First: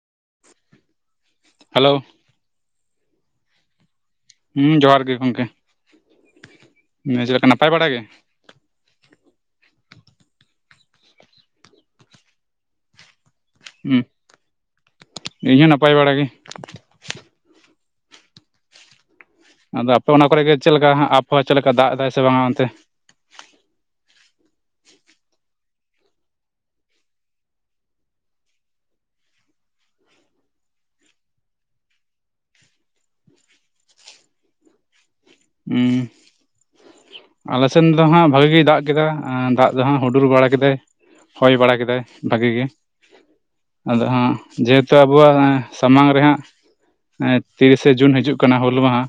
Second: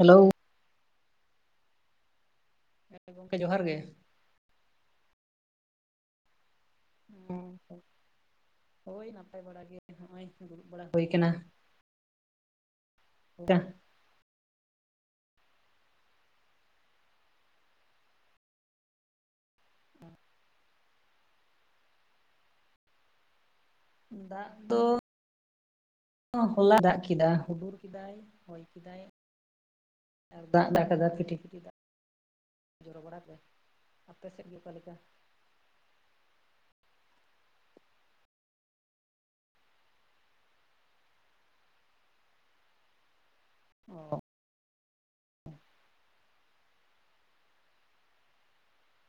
Hello. Hello. ᱦᱮᱸ ᱜᱚᱝᱠᱮ ᱡᱚᱦᱟᱨ ᱜᱮ᱾ ᱦᱩᱸ ᱡᱚᱦᱟᱨ ᱜᱮ ᱜᱚᱝᱠᱮ ᱾ ᱦᱮᱸ ᱪᱮᱫ ᱞᱮᱠᱟ ᱱᱟᱯᱟᱭ ᱵᱟᱲᱟ ᱜᱮ? ᱦᱳᱭ ᱱᱟᱯᱟᱭ ᱵᱟᱲᱟ ᱜᱮ ᱾ ᱱᱚᱜ-ᱚᱭ ᱫᱩᱲᱩᱵ ᱵᱟᱲᱟ ᱦᱩᱭ ᱠᱟᱱᱟ᱾ [unintelligible] ᱦᱩᱸ, ᱤᱧ ᱦᱚᱸ ᱱᱟᱯᱟᱭ ᱵᱟᱲᱟ ᱜᱮ ᱾ ᱟᱫᱚ ᱟᱯᱮ ᱚᱱᱟ ᱠᱚᱨᱮᱜᱮ ᱪᱮᱫ ᱞᱮᱠᱟ ᱟᱵᱚᱦᱟᱣᱟ ᱪᱮᱫ ᱞᱮᱠᱟ ᱫᱟᱜ ᱮᱫᱟᱭ ᱥᱮ ᱵᱟᱝᱟ ᱚᱱᱛᱮ? ᱫᱟᱜ ᱫᱚ ᱦᱚᱞᱟ ᱫᱟᱜ ᱠᱮᱫᱟ, ᱦᱩᱰᱩᱨ ᱠᱮᱫᱟᱭ, ᱦᱚᱭ ᱠᱮᱫᱟᱭ ᱾ ᱟᱨ ᱫᱟᱜ ᱫᱟ ᱠᱟᱫᱟ ᱯᱷᱤᱴᱤ ᱯᱤᱴᱤᱟᱜ [unintelligible] ᱫᱟᱜ ᱡᱚᱨᱚ [unintelligible] ᱟᱯᱮ ᱥᱮᱫ ᱜᱮ ᱚᱠᱟ ᱞᱮᱠᱟ? ᱩᱸ ᱾ ᱟᱞᱮ ᱥᱮᱱ ᱫᱚ ᱦᱟᱸᱜ ᱵᱷᱟᱜᱤ ᱜᱮᱭ ᱫᱟᱜ ᱠᱮᱫᱟ ᱫᱟᱜ ᱫᱚ ᱦᱟᱸᱜ ᱦᱩᱰᱩᱨ ᱵᱟᱲᱟ ᱠᱮᱫᱟᱭ ᱾ ᱦᱚᱭ ᱵᱟᱲᱟ ᱠᱮᱫᱟᱭ ᱵᱷᱟᱜᱤ ᱜᱮ ᱟᱫᱚ ᱚ ᱦᱟᱸᱜ ᱡᱮᱦᱮᱛᱩ ᱟᱵᱚᱣᱟᱜ ᱥᱟᱢᱟᱝ ᱨᱮ ᱦᱟᱸᱜ ᱮᱸ ᱛᱤᱨᱤᱥᱮ ᱡᱩᱱ ᱦᱤᱡᱩᱜ ᱠᱟᱱᱟ ᱦᱩᱞ ᱢᱟᱦᱟ,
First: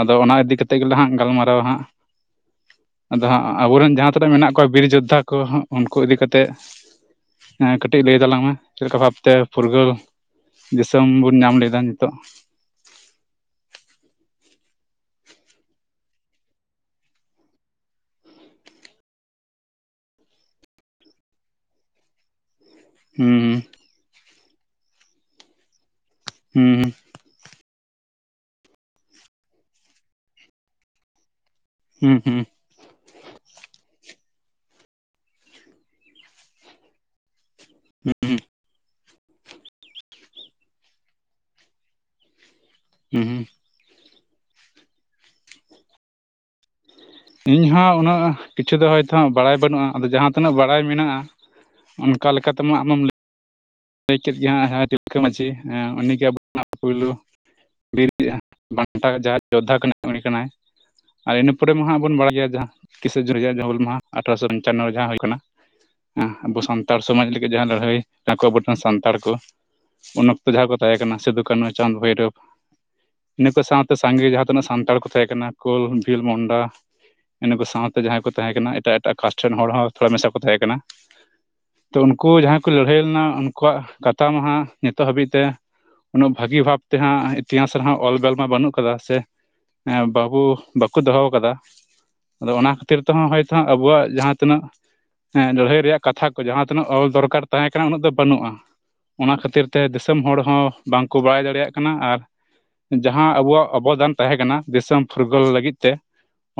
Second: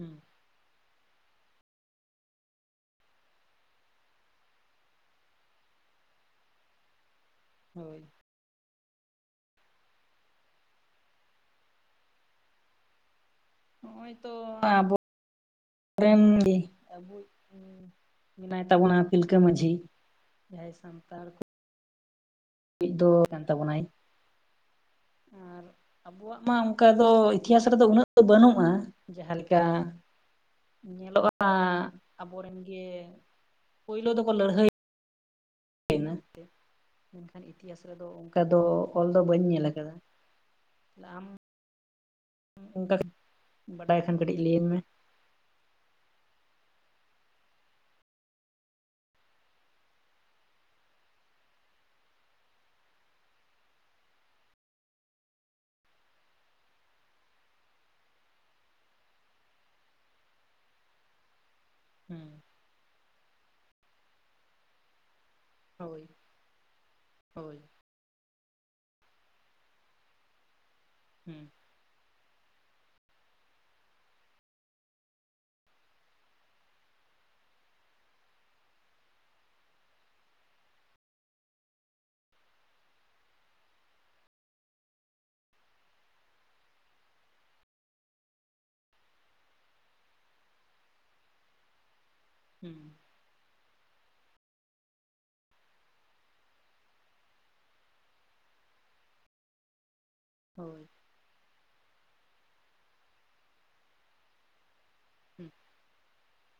ᱟᱫᱚ ᱚᱱᱟ ᱤᱫᱤ ᱠᱟᱛᱮ ᱜᱮᱞᱟᱝ ᱦᱟᱸᱜ ᱜᱟᱞᱢᱟᱨᱣᱟ ᱦᱟᱸᱜ ᱾ ᱟᱫᱚ ᱦᱟᱸᱜ ᱟᱵᱚ ᱨᱮᱱ ᱡᱟᱦᱟᱸ ᱛᱤᱱᱟᱹᱜ ᱢᱮᱱᱟᱜ ᱠᱚᱣᱟ ᱵᱤᱨ ᱡᱳᱫᱽᱫᱷᱟ ᱠᱚ ᱩᱱᱠᱩ ᱤᱫᱤ ᱠᱟᱛᱮ ᱮᱸ ᱦᱳᱭ ᱠᱟᱹᱴᱤᱡ ᱞᱟᱹᱭ ᱛᱟᱞᱟᱝ ᱢᱮ ᱾ ᱪᱮᱫ ᱞᱮᱠᱟ ᱵᱷᱟᱵᱛᱮ ᱯᱷᱩᱨᱜᱟᱹᱞ ᱫᱤᱥᱚᱢ ᱵᱚᱱ ᱧᱟᱢ ᱞᱮᱫᱟ ᱱᱤᱛᱚᱜ? ᱱᱚᱜᱼᱚᱭ ᱛᱚ ᱟᱵᱚ ᱨᱮᱱ ᱜᱮ [unintelligible] ᱢᱮᱱᱟᱭ ᱛᱟᱵᱚᱱᱟ ᱛᱤᱞᱠᱟᱹ ᱢᱟᱹᱡᱷᱤ ᱡᱟᱦᱟᱭ ᱥᱟᱱᱛᱟᱲ ᱠᱚ ᱟᱵᱚᱭᱤᱡ ᱫᱚ ᱦᱩᱸ ᱠᱟᱱ ᱛᱟᱵᱚᱱᱟᱭ ᱟᱨ ᱟᱵᱚᱣᱟᱜ ᱢᱟ ᱦᱩᱸ ᱚᱱᱠᱟ ᱫᱚ ᱤᱛᱤᱦᱟᱥ ᱨᱮᱫᱚ ᱩᱱᱟᱹᱜ ᱫᱚ ᱵᱟᱹᱱᱩᱜᱼᱟ ᱡᱟᱦᱟᱸ ᱞᱮᱠᱟ ᱧᱮᱞᱚᱜᱼᱟ ᱦᱩᱸ ᱾ ᱟᱵᱚ ᱦᱩᱸ ᱨᱮᱱ ᱜᱮ ᱯᱳᱭᱞᱳ ᱫᱚᱠᱚ ᱞᱟᱹᱲᱦᱟᱹᱭ [unintelligible] ᱢᱮᱱᱠᱷᱟᱱ ᱤᱛᱤᱦᱟᱥ ᱨᱮᱫᱚ ᱦᱩᱸ ᱚᱱᱠᱟ ᱫᱚ ᱚᱞ ᱫᱚ ᱵᱟᱹᱧ ᱧᱮᱞ ᱟᱠᱟᱫᱟ ᱾ ᱛᱟᱦᱞᱮ ᱟᱢ ᱚᱱᱠᱟ [unintelligible] ᱦᱩᱸ ᱦᱩᱸ ᱾ ᱵᱟᱰᱟᱭ ᱠᱷᱟᱱ ᱠᱟᱹᱴᱤᱡ ᱞᱟᱹᱭᱟᱹᱧ ᱢᱮ ᱾ ᱤᱧ ᱦᱚᱸ ᱩᱱᱟᱹᱜ ᱠᱤᱪᱷᱩ ᱫᱚ ᱦᱚᱭᱛᱚ ᱦᱟᱜ ᱵᱟᱲᱟᱭ ᱵᱟᱹᱱᱩᱜᱼᱟ ᱟᱫᱚ ᱡᱟᱦᱟᱸ ᱛᱤᱱᱟᱹᱜ ᱵᱟᱲᱟᱭ ᱢᱮᱱᱟᱜᱼᱟ ᱚᱱᱠᱟ ᱞᱮᱠᱟ ᱛᱮᱢᱟ ᱟᱢᱮᱢ ᱞᱟᱹᱭ ᱞᱟᱹᱭ ᱠᱮᱫ ᱜᱮ ᱦᱟᱸᱜ ᱛᱤᱞᱠᱟᱹ ᱢᱟᱺᱡᱷᱤ ᱩᱱᱤᱜᱮ ᱟᱵᱚ [unintelligible] ᱯᱩᱭᱞᱳ [unintelligible] ᱵᱤᱨ ᱵᱟᱱᱴᱟ ᱡᱟᱦᱟᱸᱭ ᱡᱳᱫᱽᱫᱷᱟ ᱠᱟᱱᱟᱭ ᱩᱱᱤ ᱠᱟᱱᱟᱭ ᱾ ᱟᱨ ᱤᱱᱟᱹ ᱯᱚᱨᱮ ᱢᱟ ᱦᱟᱸᱜ ᱵᱚᱱ ᱦᱩᱸ ᱵᱟᱲᱟᱭ ᱜᱮᱭᱟ ᱡᱟᱦᱟᱸ ᱛᱤᱥᱟᱹ ᱡᱩᱱ ᱨᱮᱭᱟᱜ ᱡᱟᱦᱟ ᱦᱩᱞ ᱢᱟᱦᱟ ᱟᱴᱷᱨᱚᱥᱚ ᱯᱚᱧᱪᱟᱱᱱᱚ ᱡᱟᱦᱟᱸ ᱦᱩᱭ ᱠᱟᱱᱟ ᱦᱳᱭ ᱟᱵᱚ ᱥᱟᱱᱛᱟᱲ ᱥᱚᱢᱟᱡᱽ ᱞᱟᱹᱜᱤᱫ ᱦᱳᱭ ᱡᱟᱦᱟᱸ ᱞᱟᱹᱲᱦᱟᱹᱭ ᱱᱟ ᱠᱚ ᱟᱵᱚ ᱴᱷᱮᱱ ᱥᱟᱱᱛᱟᱲ ᱠᱚ ᱩᱱ ᱡᱟᱦᱟᱸᱭ ᱠᱚ ᱛᱟᱦᱮᱸ ᱠᱟᱱᱟ ᱥᱤᱫᱩ, ᱦᱩᱸ ᱠᱟᱹᱱᱩ, ᱪᱟᱸᱫᱽ, ᱵᱷᱳᱭᱨᱳᱵᱽ ᱤᱱᱟᱹ ᱠᱚ ᱥᱟᱶᱛᱮ ᱥᱟᱸᱜᱮ ᱡᱟᱦᱟᱸ ᱛᱤᱱᱟᱹᱜ ᱥᱟᱱᱛᱟᱲ ᱠᱚ ᱛᱟᱦᱮᱸ ᱠᱟᱱᱟ ᱠᱳᱞ, ᱵᱷᱤᱞ, ᱢᱳᱱᱰᱟ ᱤᱱᱟᱹ ᱠᱚ ᱥᱟᱶᱛᱮ ᱡᱟᱦᱟᱸᱭ ᱠᱚ ᱛᱟᱦᱮᱸ ᱠᱟᱱᱟ ᱮᱴᱟᱜ ᱮᱴᱟᱜ ᱠᱟᱥᱴ ᱨᱮᱱ ᱦᱚᱲ ᱦᱚᱸ ᱛᱷᱚᱲᱟ ᱢᱮᱥᱟ ᱠᱚ ᱛᱟᱦᱮᱸ ᱠᱟᱱᱟ, ᱛᱚ ᱩᱱᱠᱩ ᱡᱟᱦᱟᱸᱭ ᱠᱚ ᱞᱟᱹᱲᱦᱟᱹᱭ ᱞᱮᱱᱟ ᱩᱱᱠᱩᱣᱟᱜ ᱠᱟᱛᱷᱟ ᱢᱟᱦᱟᱸᱜ ᱱᱤᱛᱚᱜ ᱦᱟᱹᱵᱤᱡ ᱛᱮ ᱩᱱᱟᱹᱜ ᱵᱷᱟᱹᱜᱤ ᱵᱷᱟᱵᱛᱮᱦᱟᱸᱜ ᱤᱛᱤᱦᱟᱸᱟᱥ ᱨᱮᱦᱚᱸ ᱚᱞ ᱵᱮᱞ ᱢᱟ ᱵᱟᱹᱱᱩᱜ ᱠᱟᱫᱟ ᱥᱮ ᱵᱟᱹᱵᱩ ᱵᱟᱠᱩ ᱫᱚᱦᱚ ᱠᱟᱫᱟ ᱟᱫᱚ ᱚᱱᱟ ᱦᱩᱸ ᱠᱷᱟᱹᱛᱤᱨ ᱛᱮᱦᱚᱸ ᱦᱚᱭ ᱛᱚ ᱦᱟᱸᱜ ᱟᱵᱩᱣᱟᱜ ᱡᱟᱦᱟᱸ ᱛᱤᱱᱟᱹᱜ ᱞᱟᱹᱲᱦᱟᱹᱭ ᱨᱮᱭᱟᱜ ᱠᱟᱛᱷᱟ ᱠᱚ ᱡᱟᱦᱟᱸ ᱛᱤᱱᱟᱹᱜ ᱚᱞ ᱫᱚᱨᱠᱟᱨ ᱛᱟᱦᱮᱸ ᱠᱟᱱᱟ ᱩᱱᱟᱹᱜ ᱫᱚ ᱵᱟᱹᱱᱩᱜ-ᱟ ᱚᱱᱟ ᱠᱷᱟᱹᱛᱤᱨ ᱛᱮ ᱫᱤᱥᱚᱢ ᱦᱚᱲ ᱦᱚᱸ ᱦᱳᱭ ᱵᱟᱝ ᱠᱩ ᱵᱟᱲᱟᱭ ᱫᱟᱲᱮᱭᱟᱜ ᱠᱟᱱᱟ ᱟᱨ ᱡᱟᱦᱟᱸ ᱟᱵᱚᱣᱟᱜ ᱚᱵᱚᱫᱟᱱ ᱛᱟᱦᱮᱸ ᱠᱟᱱᱟ ᱫᱤᱥᱚᱢ ᱯᱷᱩᱨᱜᱟᱹᱞ ᱦᱩᱸ ᱞᱟᱹᱜᱤᱫ ᱛᱮ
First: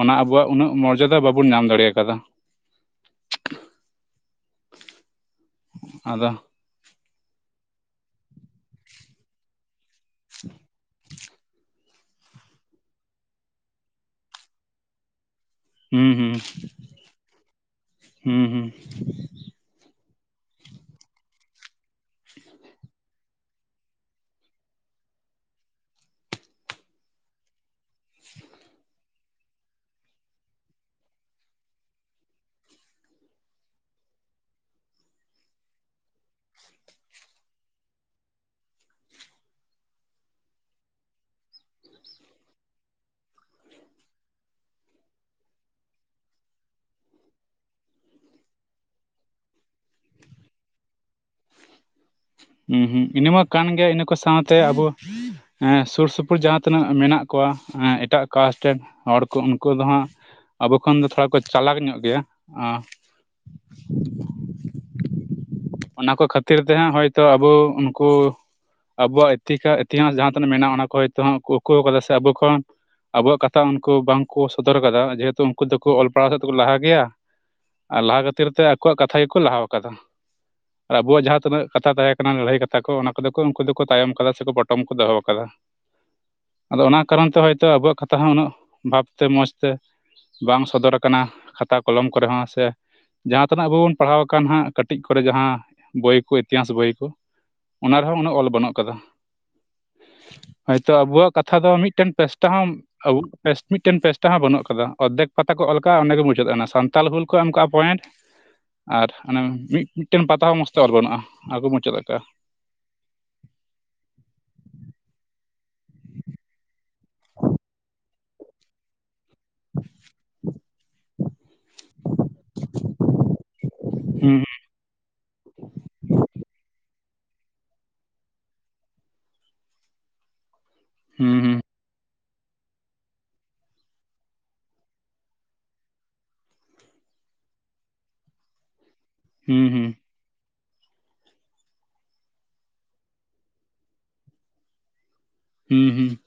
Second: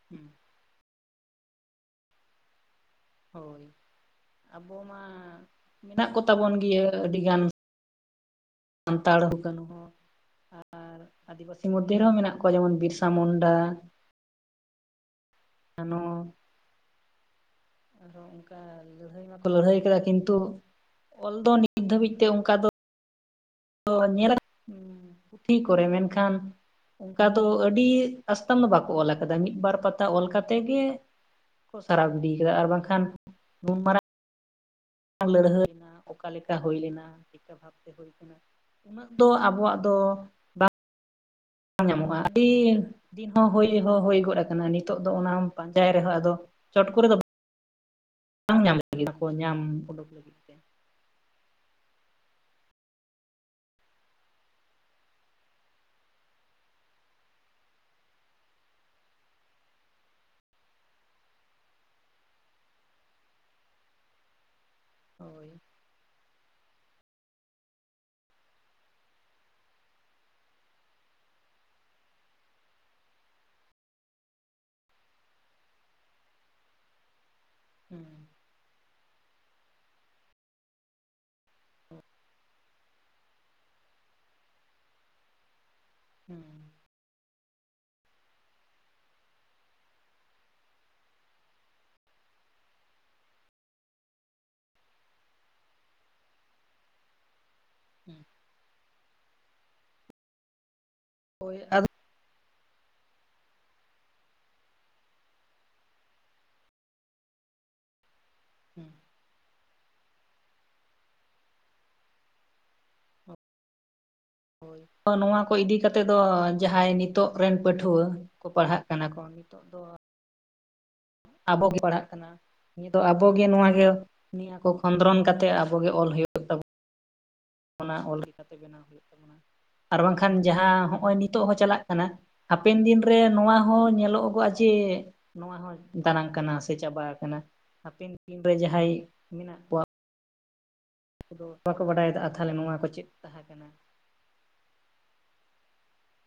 ᱚᱱᱟ ᱦᱩᱸ ᱟᱵᱚᱣᱟᱜ ᱩᱱᱟᱹᱜ ᱢᱚᱨᱡᱟᱫᱟ ᱵᱟᱵᱚᱱ ᱧᱟᱢ ᱫᱟᱲᱮᱭ ᱟᱠᱟᱫᱟ᱾ ᱦᱳᱭ ᱟᱵᱚ ᱢᱟ ᱢᱮᱱᱟᱜ ᱟᱫᱚ ᱠᱚᱛᱟᱵᱚᱱ ᱜᱮᱭᱟᱹ ᱟᱹᱰᱤ ᱜᱟᱱ ᱥᱟᱱᱛᱟᱲ ᱠᱟᱱᱩ ᱦᱚᱸ ᱟᱨ ᱟᱫᱤᱵᱟᱹᱥᱤ ᱢᱚᱫ ᱫᱷᱮ ᱨᱮ ᱦᱚᱸ ᱢᱮᱱᱟᱜ ᱠᱚᱣᱟ ᱡᱮᱢᱚᱱ ᱵᱤᱨᱥᱟ ᱢᱩᱱᱰᱟ, ᱟᱱᱚ ᱦᱩᱸ ᱦᱩᱸ ᱟᱨᱦᱚᱸ ᱦᱩᱸ ᱚᱝᱠᱟ ᱦᱩᱸ ᱞᱟᱹᱲᱦᱟᱹᱭ ᱢᱟᱠ ᱞᱟᱹᱲᱦᱟᱹᱭ ᱠᱟᱫᱟ ᱠᱤᱱᱛᱩ ᱚᱞ ᱫᱚ ᱱᱤᱛ ᱫᱷᱟᱹᱵᱤᱡ ᱛᱮ ᱚᱝᱠᱟ ᱫᱚ ᱛᱚ ᱧᱮᱞ ᱯᱩᱛᱷᱤ ᱠᱚᱨᱮ ᱢᱮᱱᱠᱷᱟᱱ ᱚᱝᱠᱟ ᱫᱚ ᱟᱹᱰᱤ ᱟᱥᱛᱟᱷᱟᱢ ᱫᱚ ᱵᱟᱠᱚ ᱚᱞ ᱟᱠᱟᱫᱟ ᱢᱤᱫᱵᱟᱨ ᱯᱟ ᱛᱟ ᱚᱞ ᱠᱟᱛᱮ ᱜᱮ ᱠᱚ ᱥᱟᱨᱟᱣ ᱜᱤᱰᱤᱭ ᱠᱟᱫᱟ ᱟᱨ ᱵᱟᱝᱠᱷᱟᱱ ᱢᱟᱨᱟᱝ ᱱᱩᱱ ᱢᱟᱨᱟᱝ ᱞᱟᱹᱲᱦᱟᱹᱭᱮᱱᱟ ᱚᱠᱟ ᱞᱮᱠᱟ ᱦᱩᱭ ᱞᱮᱱᱟ ᱪᱮᱜᱠᱟ ᱵᱷᱟᱵᱛᱮ ᱦᱩᱭ ᱩᱱᱟᱹᱜ ᱫᱚ ᱟᱵᱚᱣᱟᱜ ᱫᱚ ᱵᱟᱝ ᱧᱟᱢᱚᱜ-ᱟ ᱟᱹᱰᱤ ᱫᱤᱱ ᱦᱚᱸ ᱦᱳᱭ ᱦᱚᱸ ᱦᱳᱭ ᱜᱚᱫ ᱟᱠᱟᱱᱟ ᱱᱤᱛᱚᱜ ᱫᱚ ᱚᱱᱟᱢ ᱯᱟᱸᱡᱟᱭ ᱨᱮᱦᱚᱸ ᱟᱫᱚ ᱪᱚᱴ ᱠᱚᱨᱮ ᱫᱚ ᱵᱟᱝ ᱧᱟᱢ ᱞᱟᱹᱜᱤ ᱧᱟᱢ ᱳᱰᱳᱠ ᱞᱟᱹᱜᱤᱫ ᱛᱮ ᱦᱩᱸ ᱦᱩᱸ ᱤᱱᱟᱹᱢᱟ ᱠᱟᱱ ᱜᱮ ᱤᱱᱟᱹ ᱠᱚ ᱥᱟᱶᱛᱮ ᱟᱵᱚ ᱦᱮᱸ ᱥᱩᱨ ᱥᱩᱯᱩᱨ ᱡᱟᱦᱟᱸ ᱛᱤᱱᱟᱹᱜ ᱢᱮᱱᱟᱜ ᱠᱚᱣᱟ ᱮᱴᱟᱜ ᱠᱟᱥᱴ ᱨᱮᱱ ᱦᱚᱲ ᱠᱚ ᱩᱱᱠᱩ ᱫᱚ ᱦᱟᱸᱜ ᱟᱵᱚ ᱠᱷᱚᱱ ᱫᱚ ᱛᱷᱚᱲᱟ ᱠᱚ ᱪᱟᱞᱟᱠ ᱧᱚᱜ ᱜᱮᱭᱟ᱾ ᱦᱳᱭ ᱚᱱᱟᱠᱚ ᱠᱷᱟᱹᱛᱤᱨ ᱛᱮ ᱦᱟᱸᱜ ᱦᱳᱭᱛᱚ ᱟᱵᱚ ᱩᱱᱠᱩ ᱟᱵᱚᱣᱟᱜ ᱤᱛᱤᱠᱟ ᱤᱛᱤᱦᱟᱥ ᱡᱟᱦᱟᱸ ᱛᱤᱱᱟᱹᱜ ᱢᱮᱱᱟᱜ-ᱟ ᱚᱱᱟ ᱠᱚ ᱦᱳᱭᱛ ᱦᱟᱸᱜ ᱠᱚ ᱩᱠᱩᱣ ᱠᱟᱫᱟ ᱥᱮ ᱟᱵᱚ ᱠᱷᱚᱱ ᱟᱵᱚᱣᱟᱜ ᱠᱟᱛᱷᱟ ᱩᱱᱠᱩ ᱵᱟᱝᱠᱚ ᱥᱚᱫᱚᱨ ᱠᱟᱫᱟ ᱡᱮᱦᱮᱛᱩ ᱩᱱᱠᱩ ᱫᱚᱠᱚ ᱚᱞ ᱯᱟᱲᱟᱣ ᱥᱮᱫ ᱛᱮᱠᱚ ᱞᱟᱦᱟ ᱜᱮᱭᱟ, ᱟᱨ ᱦᱩᱸ ᱞᱟᱦᱟ ᱠᱷᱟᱹᱛᱤᱨ ᱛᱮ ᱟᱠᱚᱣᱟᱜ ᱠᱟᱛᱷᱟ ᱜᱮᱠᱚ ᱞᱟᱦᱟᱣ ᱠᱟᱫᱟ᱾ ᱟᱨ ᱟᱵᱚᱣᱟᱜ ᱡᱟᱦᱟᱸ ᱛᱤᱱᱟᱹᱜ ᱠᱟᱛᱷᱟ ᱛᱟᱦᱮᱸ ᱠᱟᱱᱟ ᱞᱟᱹᱲᱦᱟᱹᱭ ᱠᱟᱛᱷᱟ ᱠᱚ ᱚᱱᱟ ᱠᱚᱫᱚ ᱠᱚ ᱩᱱᱠᱩ ᱫᱚᱠᱚ ᱛᱟᱭᱚᱢ ᱠᱟᱫᱟ ᱥᱮᱠᱚ ᱯᱚᱴᱚᱢ ᱠᱚ ᱫᱚᱦᱚᱣ ᱠᱟᱫᱟ᱾ ᱦᱩᱸ ᱚᱱᱟ ᱠᱟᱨᱚᱱ ᱛᱮ ᱦᱳᱭᱛᱚ ᱟᱵᱚᱣᱟᱜ ᱠᱟᱛᱷᱟ ᱦᱚᱸ ᱩᱱᱟᱹᱜ ᱵᱷᱟᱵᱛᱮ ᱢᱚᱸᱡᱽ ᱛᱮ ᱵᱟᱝ ᱥᱚᱫᱚᱨᱟ ᱠᱟᱱᱟ ᱠᱷᱟᱛᱟ ᱠᱚᱞᱚᱢ ᱠᱚᱨᱮ ᱦᱚᱸ ᱥᱮ ᱡᱟᱦᱟᱸ ᱛᱤᱱᱟᱹᱜ ᱟᱵᱚ ᱵᱚᱱ ᱯᱟᱲᱦᱟᱣ ᱟᱠᱟᱱ ᱦᱟᱸᱜ ᱠᱟᱹᱴᱤᱡ ᱠᱚᱨᱮ ᱡᱟᱦᱟᱸ ᱵᱳᱚᱭ ᱠᱚ ᱤᱛᱤᱦᱟᱸᱟᱥ ᱵᱳᱚᱭ ᱠᱚ ᱚᱱᱟ ᱦᱩᱸ ᱨᱮᱦᱚᱸ ᱩᱱᱟᱹᱜ ᱚᱞ ᱵᱟᱹᱱᱩᱜ ᱠᱟᱫᱟ᱾ ᱦᱳᱭᱛᱚ ᱟᱵᱚᱣᱟᱜ ᱦᱳᱭ ᱠᱟᱛᱷᱟ ᱫᱚ ᱟᱫᱚ ᱢᱤᱫᱴᱮᱱ ᱯᱮᱥᱴᱟ ᱦᱚᱸ ᱟᱹᱣᱩᱜ ᱯᱮᱥ ᱢᱤᱫᱴᱮᱱ ᱯᱮᱥᱴᱟ ᱦᱚᱸ ᱵᱟᱹᱱᱩᱜ ᱠᱟᱫᱟ ᱚᱫᱫᱷᱮᱠ ᱯᱟᱛᱟ ᱠᱚ ᱚᱞ ᱟᱠᱟᱜ-ᱟ ᱚᱸᱰᱮ ᱜᱮ ᱢᱩᱪᱟᱹᱫ ᱮᱱᱟ ᱥᱟᱱᱛᱟᱞ ᱦᱩᱞ ᱠᱚ ᱮᱢ ᱠᱟᱜ-ᱟ ᱯᱚᱭᱮᱱᱴ [inaudible] ᱟᱨ ᱚᱱᱮ ᱢᱤᱫ ᱢᱤᱫᱴᱮᱱ ᱯᱟᱛᱟ ᱦᱚᱸ ᱢᱚᱸᱡᱽ ᱛᱮ ᱚᱞ ᱵᱟᱹᱱᱩᱜ-ᱟ ᱟᱨᱠᱚ ᱢᱩᱪᱟᱹᱫ ᱟᱠᱟᱜ-ᱟ᱾ ᱦᱳᱭ ᱱᱚᱣᱟ ᱠᱚ ᱤᱫᱤ ᱠᱟᱛᱮ ᱫᱚ ᱡᱟᱦᱟᱸᱭ ᱱᱤᱛᱚᱜ ᱨᱮᱱ ᱯᱟᱹᱴᱷᱩᱣᱟᱹ ᱠᱚ ᱯᱟᱲᱦᱟᱜ ᱠᱟᱱᱟ ᱠᱚ ᱛᱚᱜ ᱫᱚ [unintelligible] ᱟᱵᱚᱜᱮ ᱯᱟᱲᱦᱟᱜ ᱠᱟᱱᱟ ᱛᱚ ᱟᱵᱚ ᱜᱮ ᱱᱚᱣᱟ ᱜᱮ ᱦᱩᱸ ᱱᱤᱭᱟᱹ ᱠᱚ ᱠᱷᱚᱸᱫᱽᱨᱚᱱ ᱠᱟᱛᱮᱫ ᱟᱵᱚ ᱜᱮ ᱚᱞ ᱦᱩᱭᱩᱜ ᱚᱱᱟ ᱚᱞ ᱞᱮᱠᱟᱛᱮ ᱵᱮᱱᱟᱣ ᱦᱩᱭᱩᱜ ᱛᱟᱵᱚᱱᱟ ᱟᱨ ᱵᱟᱝᱠᱷᱟᱱ ᱡᱟᱦᱟᱸ ᱱᱚᱜᱼᱚᱭ ᱦᱩᱸ ᱱᱤᱛᱚᱜ ᱦᱩᱸ ᱦᱚᱸ ᱪᱟᱞᱟᱜ ᱠᱟᱱᱟ ᱦᱟᱯᱮᱱ ᱫᱤᱱᱨᱮ ᱱᱚᱣᱟ ᱦᱚᱸ ᱧᱮᱞᱚᱜᱚᱜᱼᱟ ᱡᱮ ᱱᱚᱣᱟ ᱫᱟᱱᱟᱝ ᱠᱟᱱᱟ ᱥᱮ ᱪᱟᱵᱟ ᱟᱠᱟᱱᱟ ᱦᱟᱯᱮᱱ ᱫᱤᱱᱨᱮ ᱡᱟᱦᱟᱸᱭ ᱢᱮᱱᱟᱜ ᱦᱩᱸ ᱠᱚᱣᱟ ᱦᱩᱸ ᱵᱟᱠᱚ ᱵᱟᱰᱟᱭ ᱟᱠᱟᱜᱼᱟ ᱛᱟᱞᱦᱮ ᱱᱚᱣᱟ ᱠᱚ ᱪᱮᱫ ᱛᱟᱦᱮᱸ ᱠᱟᱱᱟ ᱦᱩᱸ ᱦᱩᱸ